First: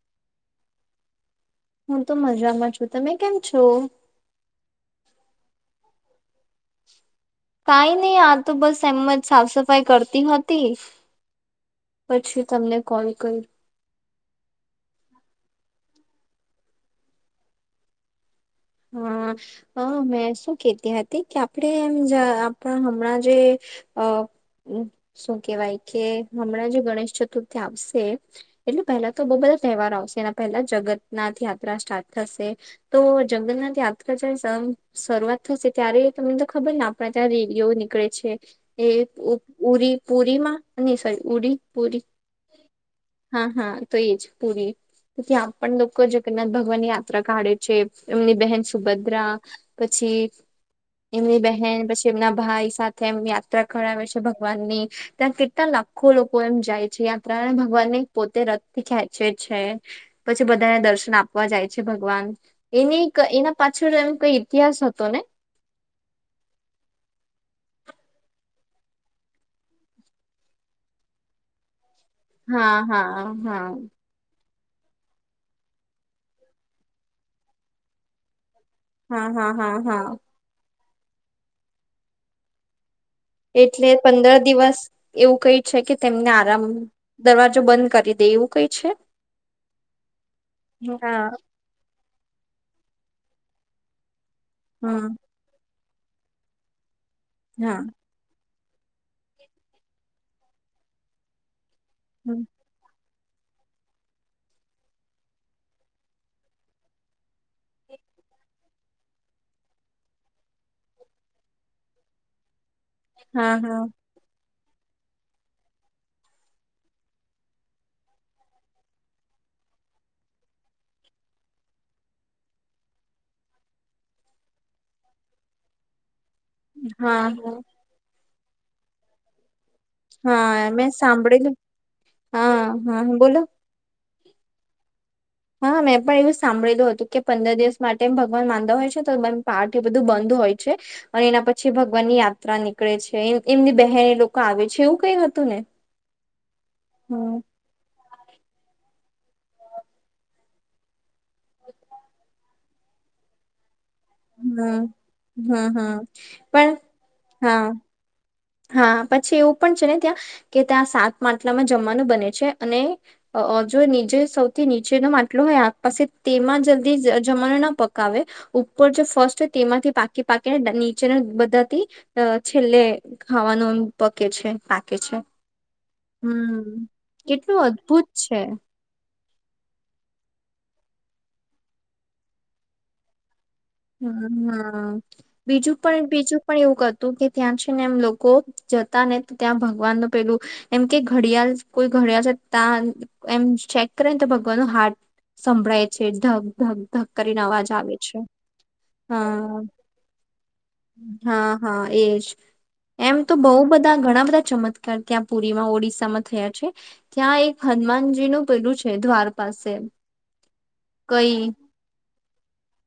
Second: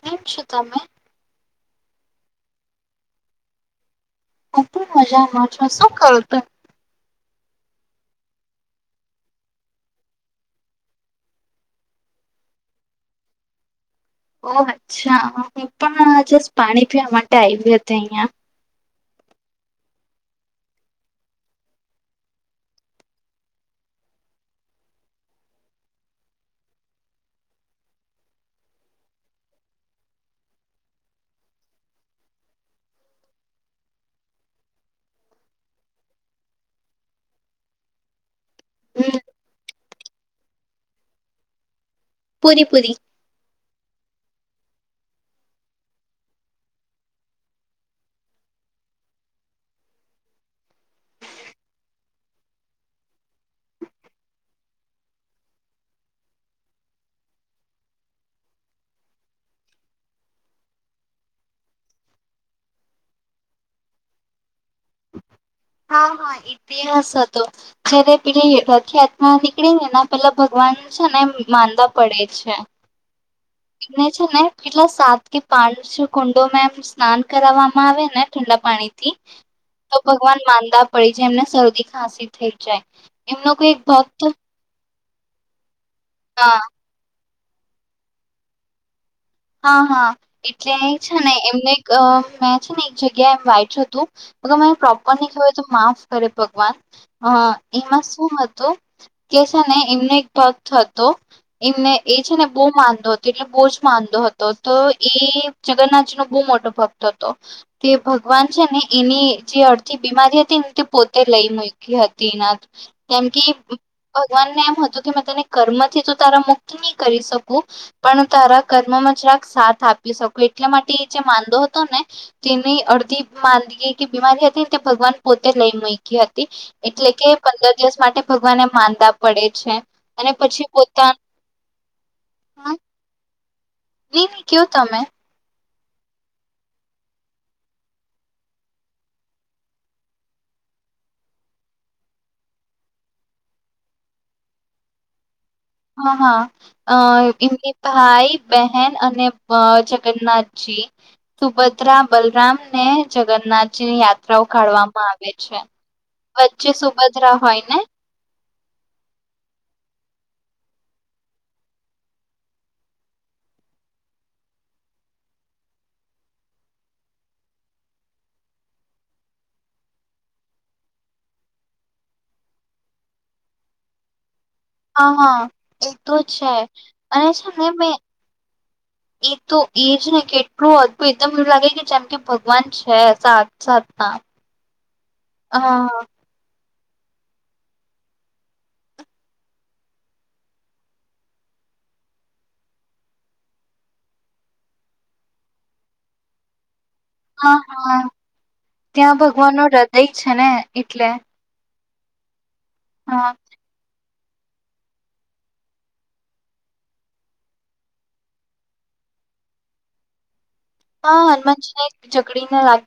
કેમ છો તમે? હું તો મજામાં છું, તમે કેમ છો? હૂ પણ મજામાંછો શું કરું તમે? કાઈ નહી આ તો બસ એમ જ સાફ સફાઈ કરતી હતી, પછી તમને કોલ કર્યું, ઓ અચ્છા હું પણ જસ્ટ પાણી પીવા માટે આવ હતી, અહં હા, હ મેં શું કતી હતી કે આપણે એમ આપણા હમણાં જે અ શું કેવાય કે હમણાં જે ગણેશ ચતુર્થી આવશે એટલે પહેલા તો બહ બધા તહેવાર આવશે એના પહેલા જગન્નાથ યાત્રા સ્ટાર્ટ થશે તો, જંગલના ત્યાંકા જારે શરૂઆત થશે ત્યારે તમને તો ખબર ને આપણા ત્યાં રેલીઓ નીકળે છે. એ હમ્મ ઉરી પુરી માં ન સોરી ઉરી પૂરી પૂરી-પૂરી. હા હા તો એ જ પૂરી ત્યાં પણ લોકો જગન્નાથ ભગવાનની યાત્રા કાઢે છે. એમની બહેન સુભદ્રા પછી એમની બેહેન પછી એમના ભાઈ સાથે એમ યાત્રા કરાવે છે ભગવાનની ત્યાં કેટલા લ આખો લોકો એમ જાય છે, યાત્રણ ભગવાન ને પોતે રથ થી ખેંચે છે પછી બધા દર્શન આપવા જાય છે, ભગવાન એની એના પાછળ એમ કઈ ઇતિહાસ હતો ને? [unintelligible] હા હા, ઇતિહાસ હતો જયારે પે ખ્યાતમાં નીકળી ને પેલા ભગવાન છે, ને માદા હા હા હા સિગ્નેચર ને કેટલા સાત કે પાંચ કુંડોમાં એમ સ્નાન કરવામાં આવે ને ઠંડા પાણીથી હા હા હા હા હા. તો ભગવાન માંદા પડી જે એમને શરદી ખાંસી થઈ જાય, એમનો કોઈ એટલે ભક્ત પંદર દિવસ એવું કઈ છે કે તેમને હા આરામ દરવાજો બંધ કરી દે એવું કઈ છે, હા હા એટલે છે હા. ને એમને અ મેં છે ને એક જગ્યાએ એ વાઈટ હતું અગ મે પ્રોપર હમ ન કય તો માફ કરે પગવાન. હા એમાં શું હતું કે છે ને એમનો એક પગ હતો એમને એ છે ને બહુ માદો હતો એટલે બહુ જ માદો હત તો એ જગન્નાથજી નો બહુ મોટો ભક્ત હતો તે ભગવાન છે ને એની જે અડધી બીમારી હતી ને તે પોતે લઈ મુકી હતી એના જેમ કે હા ભગવાનને એમ તું કે તને કર્મથી તો તારા મુક્તિ નહી કરી શકું પણ તારા કર્મમાં સાથ આપી શકો એટલા માટે જે માંદો હતો ને તેની અડધી માંદગી કે બી બીમારી હતી તે ભગવાન પોતે લઈ મુયકી હત તી એટલે હા કે હા પંદર દિવસ માટે ભગવાન માંદા પડે છે. અને પછી હા મેં પોતાના સાંભળેલું. હા હા બોલો. નઈ નહી કયો તમે? હા મેં પણ એવું સાંભળેલું હતું કે પંદર દિવસ માટે એમ ભગવાન માંદા હોય છે તો પાર્ટ એ બધું બંધ હોય છે અને એના પછી ભગવાન ની યાત્રા નીકળે છે એમની બહેન એ લોકો આવે છે એવું કઈ હતું ને? હા હા અ હમ એમ કે પા ભાઈ, બહેન અને અ જગન્નાથજી, સુભદ્રા, બલરામ ને જગન્નાથ ની યાત્રાઓ હમ કાઢવામાં આવે છે. હમ હમ વચ્ચે પણ સુભદ્રા હોય હા ને? હા, પછી એવું પણ છે ને ત્યાં કે ત્યાં સાત માટલામાં જમવાનું બને છે અને જો નીચે સૌથી નીચેનો માટલો હોય આ પાસે તેમાં જલ્દી જમાનું ના પકાવે ઉપર જે ફર્સ્ટ હોય તેમાંથી પાકી પાકીને નીચેના બધાથી અ છેલ્લે ખાવાનું એમ પકે છે પાકે હા છે. હા એ તો છે હમ અને છે કેટલું ને મે અદભુત છે એ તો એજ ને કેટલું અભું એકદમ એવું લાગે કે જેમ કે ભગવાન છે સા હમ્મ હમ્મ, બીજું હા પણ બીજું પણ એવું કરતું કે ત્યાં છે ને એમ લોકો જતા ને ત્યાં ભગવાન નું પેલું એમ કે ઘડિયાળ કોઈ મળ્યા છે ત્યાં એમ ચેક કરેને તો ભગવાન નું હાર્ટ સંભળાય છે ધગ ધગ ધક્ક કરીને હા અવાજ આવે હા છે. ત્યાં ભગવાન હા નું હૃદય છે ને એટલે. હા હા એજ એમ હા તો બહુ બધા ઘણા ચમત્કાર ત્યાં પુરીમાં ઓડિશામાં થયા છે ત્યાં એક હનુમાનજી નું પેલું છે દ્વાર પાસે. કઈ હા હનુમાજીને ઝકડીને લા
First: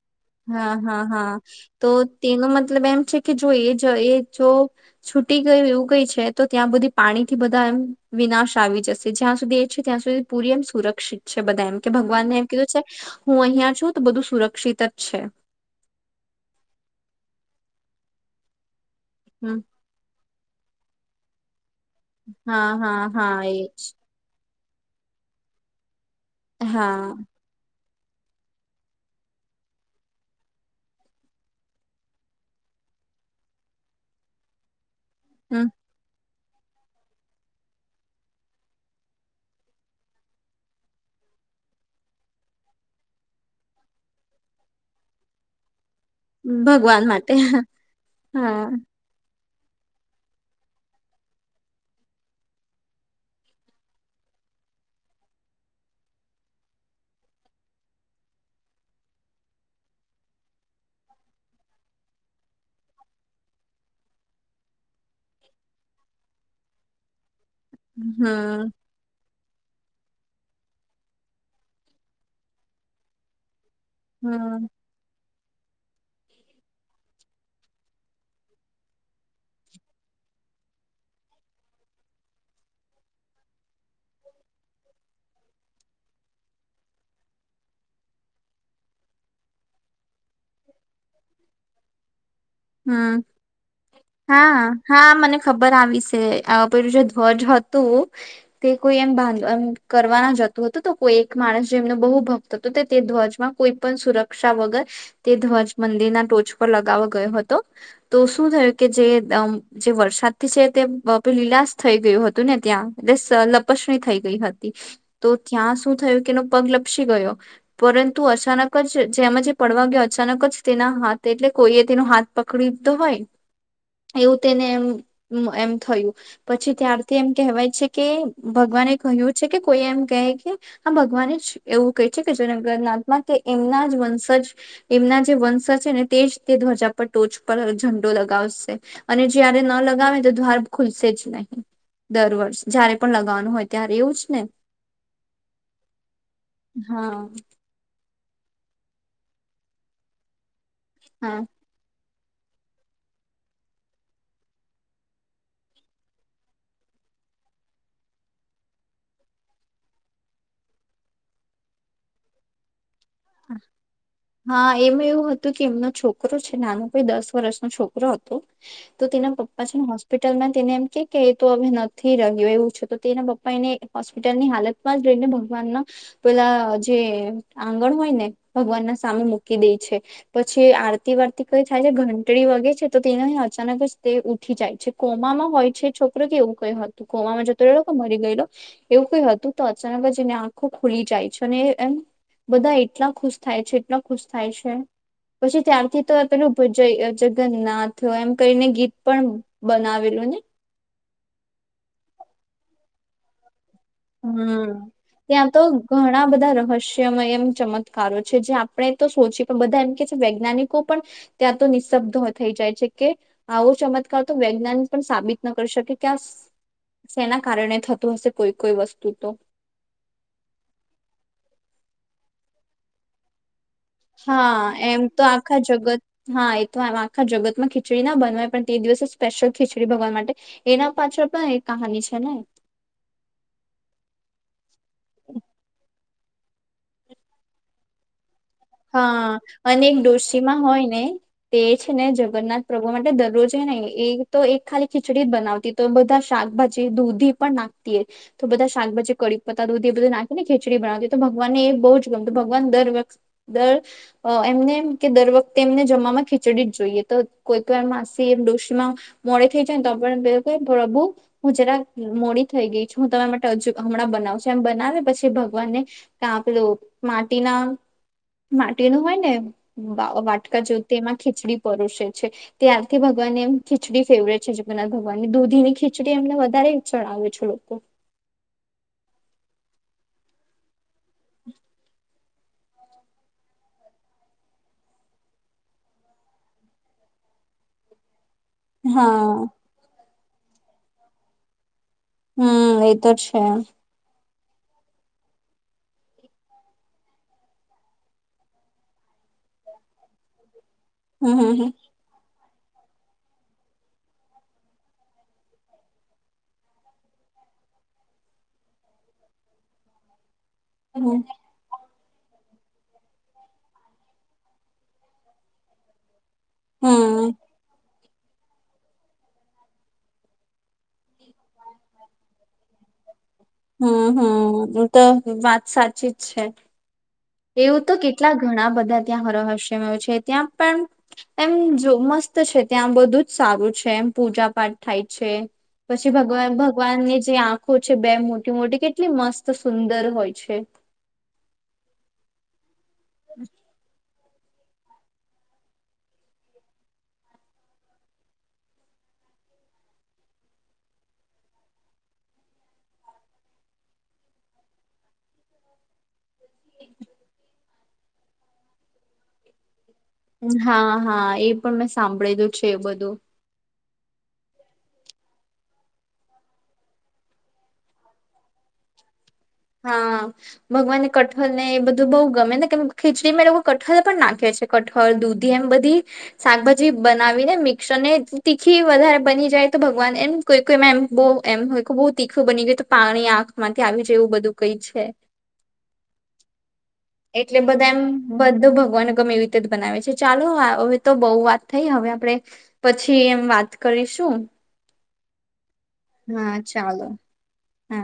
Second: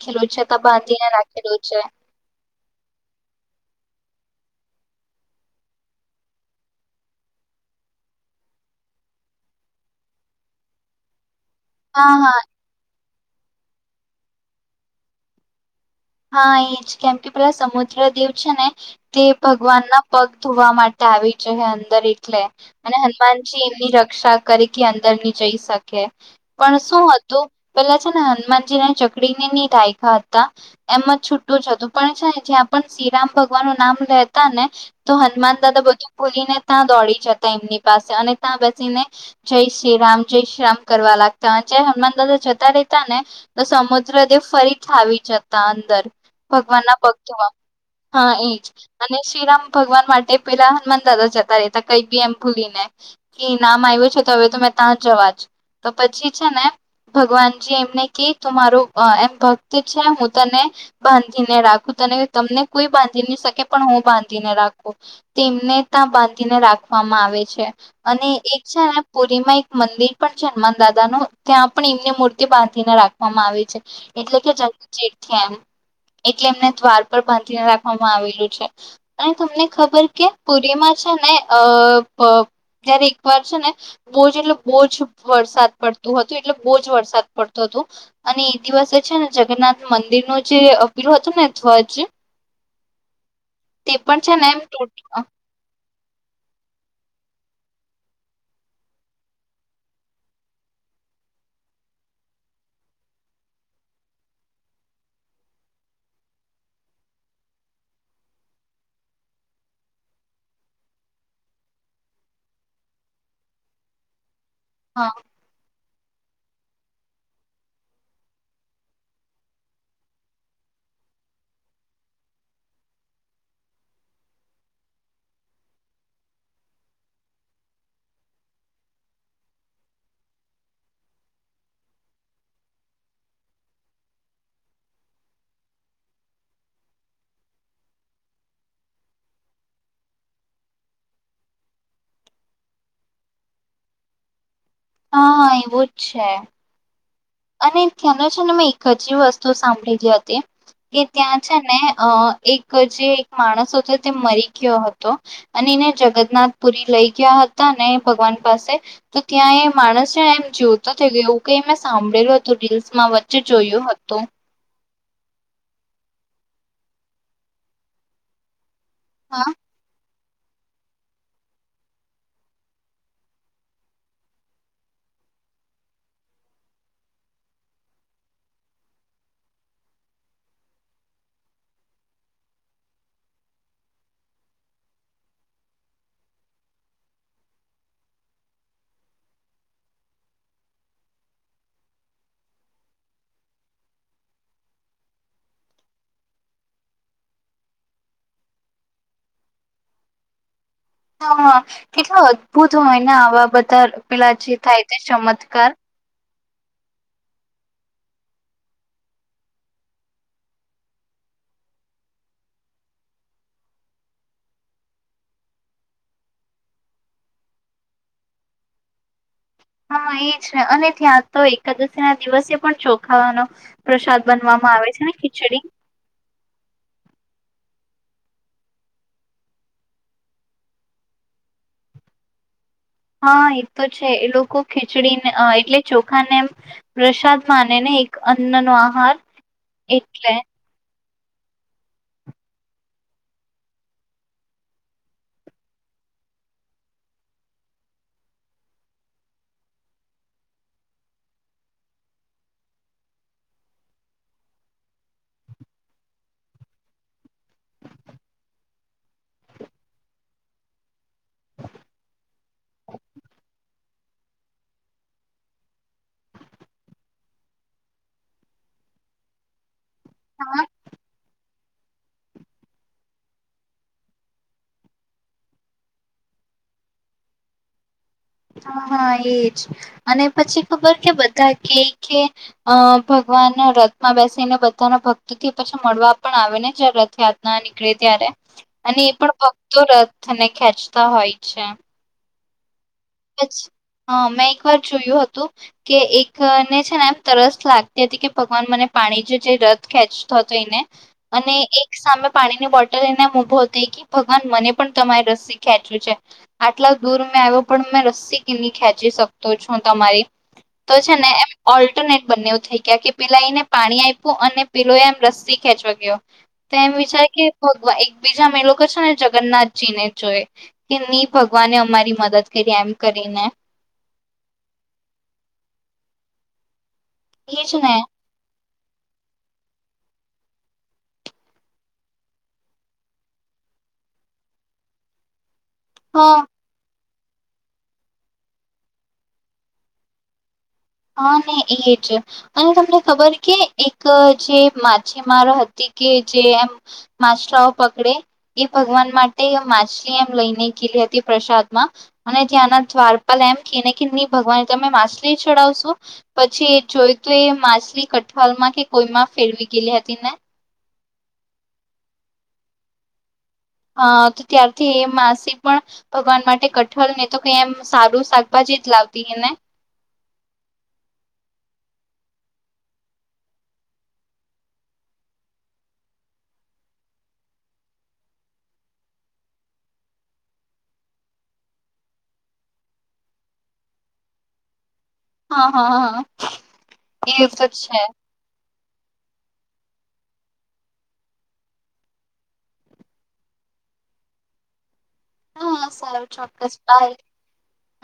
હા હા હા, તો તેનો મત મતલબ એમ છે કે જો એ જો છૂટી ગયું એવું ગઈ છે તો ત્યાં બધી પાણી થી બધા વિનાશ આવી જશે જ્યાં સુધી એ છે ત્યાં સુધી પૂરી એમ સુરક્ષિત છે બધા એમ કે હા હા ભગવાનને એમ કીધું છે હું અહિયાં છું તો બધું સુરક્ષિત જ છે. હા એ જ કેમ કે પેલા સમુદ્ર દેવ છે ને તે હમ ભગવાન ના પગ ધોવા માટે આવી જ અંદર એટલે હા અને હા હા હનુમાનજી એજ એમની રક્ષા કરી કે અંદર ની જઈ શકે પણ શું હા હતું પેલા છે ને હનુમાનજીને ચકડીને ની દાયકા હતા એમ જ છુટું જ હતું પણ છે ને જ્યાં પણ શ્રીરામ ભગવાન નું નામ લેતા ને તો હનુમાન હમ દાદા બધું ભૂલીને ત્યાં દોડી જતા એમની પાસે અને ત્યાં બેસીને જય શ્રીરામ જય શ્રીરામ કરવા લાગતા હનુમાન દાદા જતા રેતા ને તો સમુદ્ર દેવ ફરીથી આવી જતા અંદર. ભગવાન ના પગ ધોવા હા એજ અને શ્રીરામ ભગવાન માટે પેલા હનુમાન દાદા જતા રહેતા કઈ બી એમ ભૂલી ને એ નામ આવ્યું છે હવે તો મેં ત્યાં જવાજ તો પછી છે ને ભગવાનજી એમને કે તું મારું એમ ભક્ત છે હું તને બાંધીને રાખું તને તમને કોઈ બાંધી નહી શકે પણ હું બાંધીને રાખું તેમને ત્યાં બાંધીને રાખવામાં આવે છે હમ અને એક હમ છે ને એમાં એક મંદિર પણ છે હનુમાન દાદા નું ત્યાં પણ એમની મૂર્તિ બાંધીને રાખવામાં આવી છે એટલે કે જ ચક [unintelligible] છે એમ એટલે એમને દ્વાર પર બાંધીને રાખવામાં આવેલું છે અને તમને ખબર કે પુરીમાં જ છે ને અ પ જયારે એકવાર છે ને બહુજ એટલે બહુજ વરસાદ પડતું હતુ એટલે બહુજ વરસાદ પડતો હતો અને એ દિવસે છે ને જગન્નાથ મંદિર નુ જે પેલું હતું ને ધ્વજ હમ તે પણ છે ને હા એમ તૂટ હા મને ખબર આવી છે આ પેલું જે ધ્વજ હતું તે કોઈ એમ બાંધવા કરવાના જતું હતું તો કોઈ એક માણસ જેમનો બહુ ભક્ત હતો તે ધ્વજમાં કોઈ પણ સુરક્ષા વગર તે ધ્વજ મંદિર ના ટોચ પર લગાવવા ગયો હતો તો શું થયું કે જે વરસાદથી છે તેે લીલાશ થઈ ગયું હતું ત્યા એ લપસણી થઈ ગઈ હતી હા તો ત્યાં શું થયું કે એનો પગ લપસી ગયો પરંતુ અચાનક જ જેમાં જે પડવા ગયો અચાનક જ તેના હા તો એટલે કોઈ એ તેનો હાથ પકડી લીધો હોય. એવું તેને એમ એમ થયું પછી ત્યારથી એમ કહેવાય છે કે ભગ ભગવાને કહ્યું છે કે કોઈ એમ કેય કે આ ભગવાને જ એવું કહે છે કે જગનાથમાં કે એમના વંશજ એમના જે વંશજ છે ને તેજ તે ધ્વજા ટોચ પર ઝંડો લગાવશે અને જયારે ન લગાવે તો દ્વાર ખુલશે જ નહીં દર વર્ષ જયારે પણ લગાવવાનું હોય ત્યારે એવું જ ને હા એવું જ છે. હા ત્યાનો છે ને મેં એક જ વસ્તુ સાંભળેલી હતી કે ત્યાં હા. છે ને અ એક જે એક માણસ હતો તે મરી ગયો હતો અને એને જગન્નાથ પુરી લઈ ગયા હતા ને ભગવાન પાસે તો ત્યાં એ માણસ છે એમ જીવતો થય ગયો એવુ કાઈક મેં સાંભળ્યું સાભળેલુ હતું રીલ્સમાં વચ્ચે જોયયો હતુ. એમ એવું હતું કે એમનો છોકરો છે નાનો ભાઈ દસ વર્ષનો છોકરો હતો તો તેના હા પપ્પા છે ને હો હોસ્પિટલમાં તેને એમ કે કે એ તો હવે નથી રહ્યો એવું છે તો તેના પપ્પા એને હોસ્પિટલની હાલતમાં જ ભગવાન ના પેલા જે આંગણ હોયને ભગવાન ના સામે મૂકી દે છે પછી આરતી વારતી કઈ થાય છે ઘંટડી વગે છે તો તે અચાનક જ તે ઉઠી જાય છે કોમામાં હોય છે છોકરો કે એવું કય હતું કોમામાં જતો રહ્યો કે મરી એવું કઈ હતું તો અચાનક જ એને આંખો ખુલી જાય છે અને એમ બધા એટલા ખુશ થાય છે એટલા ખુશ થાય છે. પછી ત્યારથી તો પેલું ભજ જય જગન્નાથ એમ કરીને ગીત પણ બનાવેલું અને હા કેટલા અદ્ભુત હોય ને આવા બધા પેલા જે હમ થાય તે ચમત્કાર હસ્યમયમ ચમત્કારો છે જે આપણે તો સોચી પણ બધા એમ કે છે વૈજ્ઞાનિકો પણ ત્યાં તો નિઃશબ્દ થઈ જાય છે કે આવો ચમત્કાર તો વૈજ્ઞાન પણ સાબિત ન કરી શકે ક્યાં જેના કારણે થતું હશે કોઈ કોઈ વસ્તુ તો હા એ છે અને ત્યાં તો એકાદશી ના દિવસે પણ ચોખાવાનો પ્રસાદ હા બનવામાં આવે એમ છે ને તો ખીચડી આખા જગત હા એ તો આખા જગતમાં ખ ખીચડી ના બનવાય પણ તે દિવસે સ્પેશિયલ ખીચડી ભગવા માટે એના પાછળ પણ એક કહાની છે ને હા એ તો છે એ લોકો ખીચડીને એટલે ચો ને એમ પ્રસાદ માને ને એક અન્ન નો આહાર હા અને એક એટલે ડોશીમાં હોય ને તે છે ને જગન્નાથ પ્રભુ માટે દરરોજે ને એ તો એક ખાલી ખીચડી જ બનાવતી તો બધા શાકભાજી દૂધી પણ નાખતી એ તો બધા શાકભાજી કડીકપતા દૂધી એ બધું નાખીને ખેચડી બનાવતી તો ભગવાનને એ બહુ જ ગમતું ભગવાન દર વખત દર એમને એમ કે દર વખતે એમને જમામાં ખીચડી જ જોઈએ તો કોઈ તો એમ માસી ડિશીમાં મો થઈ જાય ત પ્રભુ હું જરા મોડી થઈ ગઈ છું હું તમે માટે. હજું હમણાં બનાવ છે એમ બનાવે પછી ભગવાનને પેલું માટીના માટીનું હોય ને વાટકા હા જેવું એમાં ખીચડી પરષે છે ત્યારથી ભગવાનને એમ ખીચડી ફેવરે છે બ ભગવાનની દૂધી ની ખીચડી એમને વધારે. ચડાવે છે લોકો. હા હા એજ અને પછી ખબર કે બધા કય અ ભગવાન રથમાં બેસીને બધાના ભક્ત થી પછી મળવા પણ આવે ને જે રથયાત્ર ના નીકળે ત્યારે અને એ પણ હા ભક્તો રથને ખેંચતા હોય છે. હમ. તો છે હા મે એક વાર જોયું હતું કે એકને છે ને એમ તરસ લાગતી હતી કે ભગવાન મને પાણી જે જે રથ ખેચતો હતો એને હમ હમ એક સામે પાણી ની બોટલ એને ઉભો થઈ કે ભગવાન મને પણ તમારી રસી ખેંચ્યું છે આટલા દૂર મેં આવ્યો પણ મેં રસી કેમની ખેંચી શકતો છું તમારી તો છે હમ ને એમ ઓ ટનેટ બને એવું થઈ ગયા કે પિલાઈને પાણી આપ્યું અને પિલો એમ રસ્સી ખેંચવા ગયો તો એમ વિચાર હમ. કે ભગવાન બીજામા એ લોકો છે ને જગન્નાથજી ને જોય કે ની ભગવાને અમારી મદદ કરી એમ કરીને હમ હમ એ તો વાત સાચી જ છે. એજ એવું ને તો કેટલા ઘણા બ ધા ત્યાં હરો હસ્યમ છે ત્યાં પણ એમ જો મસ્ત છે ત્યાં બધું જ સારું છે. એમ પૂજા પાઠ થાય છે પછી હા ભગવા ભગવાન ને જે આંખો છે બે મોટી મોટી કેટલી મસ્ત સુંદર હોય છે. હા ને એ જ અને તમને ખબર કે ક જે માછીમારો હતી કે જે એમ માછરાઓ પકડે એ ભગવાન માટે માછલી એમ લઈને ખીલી હતી પ્રસાદમાં અને ત્યાંના દ્વારપાલ એમ કેને ની ભગવાન તમે માછલી ચડાવશો પછી જોય તો એ માછલી કઠવાલમાં કે કોઈમાં ફેરવી ગયેલી હ હા હા એ પણ મેં સાંભળેલું છે બધું હ તો ત્યારથી એ માસી પણ ભગવાન માટે કઠલ ને તો કે એમ સારું શાકભાજી જ લાવતી અને હા ભગવાનને કઠલ ને એ બધું બહુ ગમે ને કેમ ખીચડીમાં લોકો કઠલ પણ નાખે છે કઠળ દૂધી એમ બધી શાકભાજી બનાવીને મિક્સર ને તીખી વધારે બની જાય ય તો ભગવાન એમ કોઈ કોઈમાં એમ બો એમ હોય બો તીખું બની ગયું તો પાણી આંખમાંથી આવી જેવું બધું કઈ છે. હા હા હા એ એટલે તો બધા છે એમ બધું ભ ભગવાને ગમે એવી રીતે જ બનાવે છે ચાલો હવે તો બોવ વાત થઈ હવે આપડે પછી એમ વાત ક કરી શું હા સારું ચોક્કસ બાય હા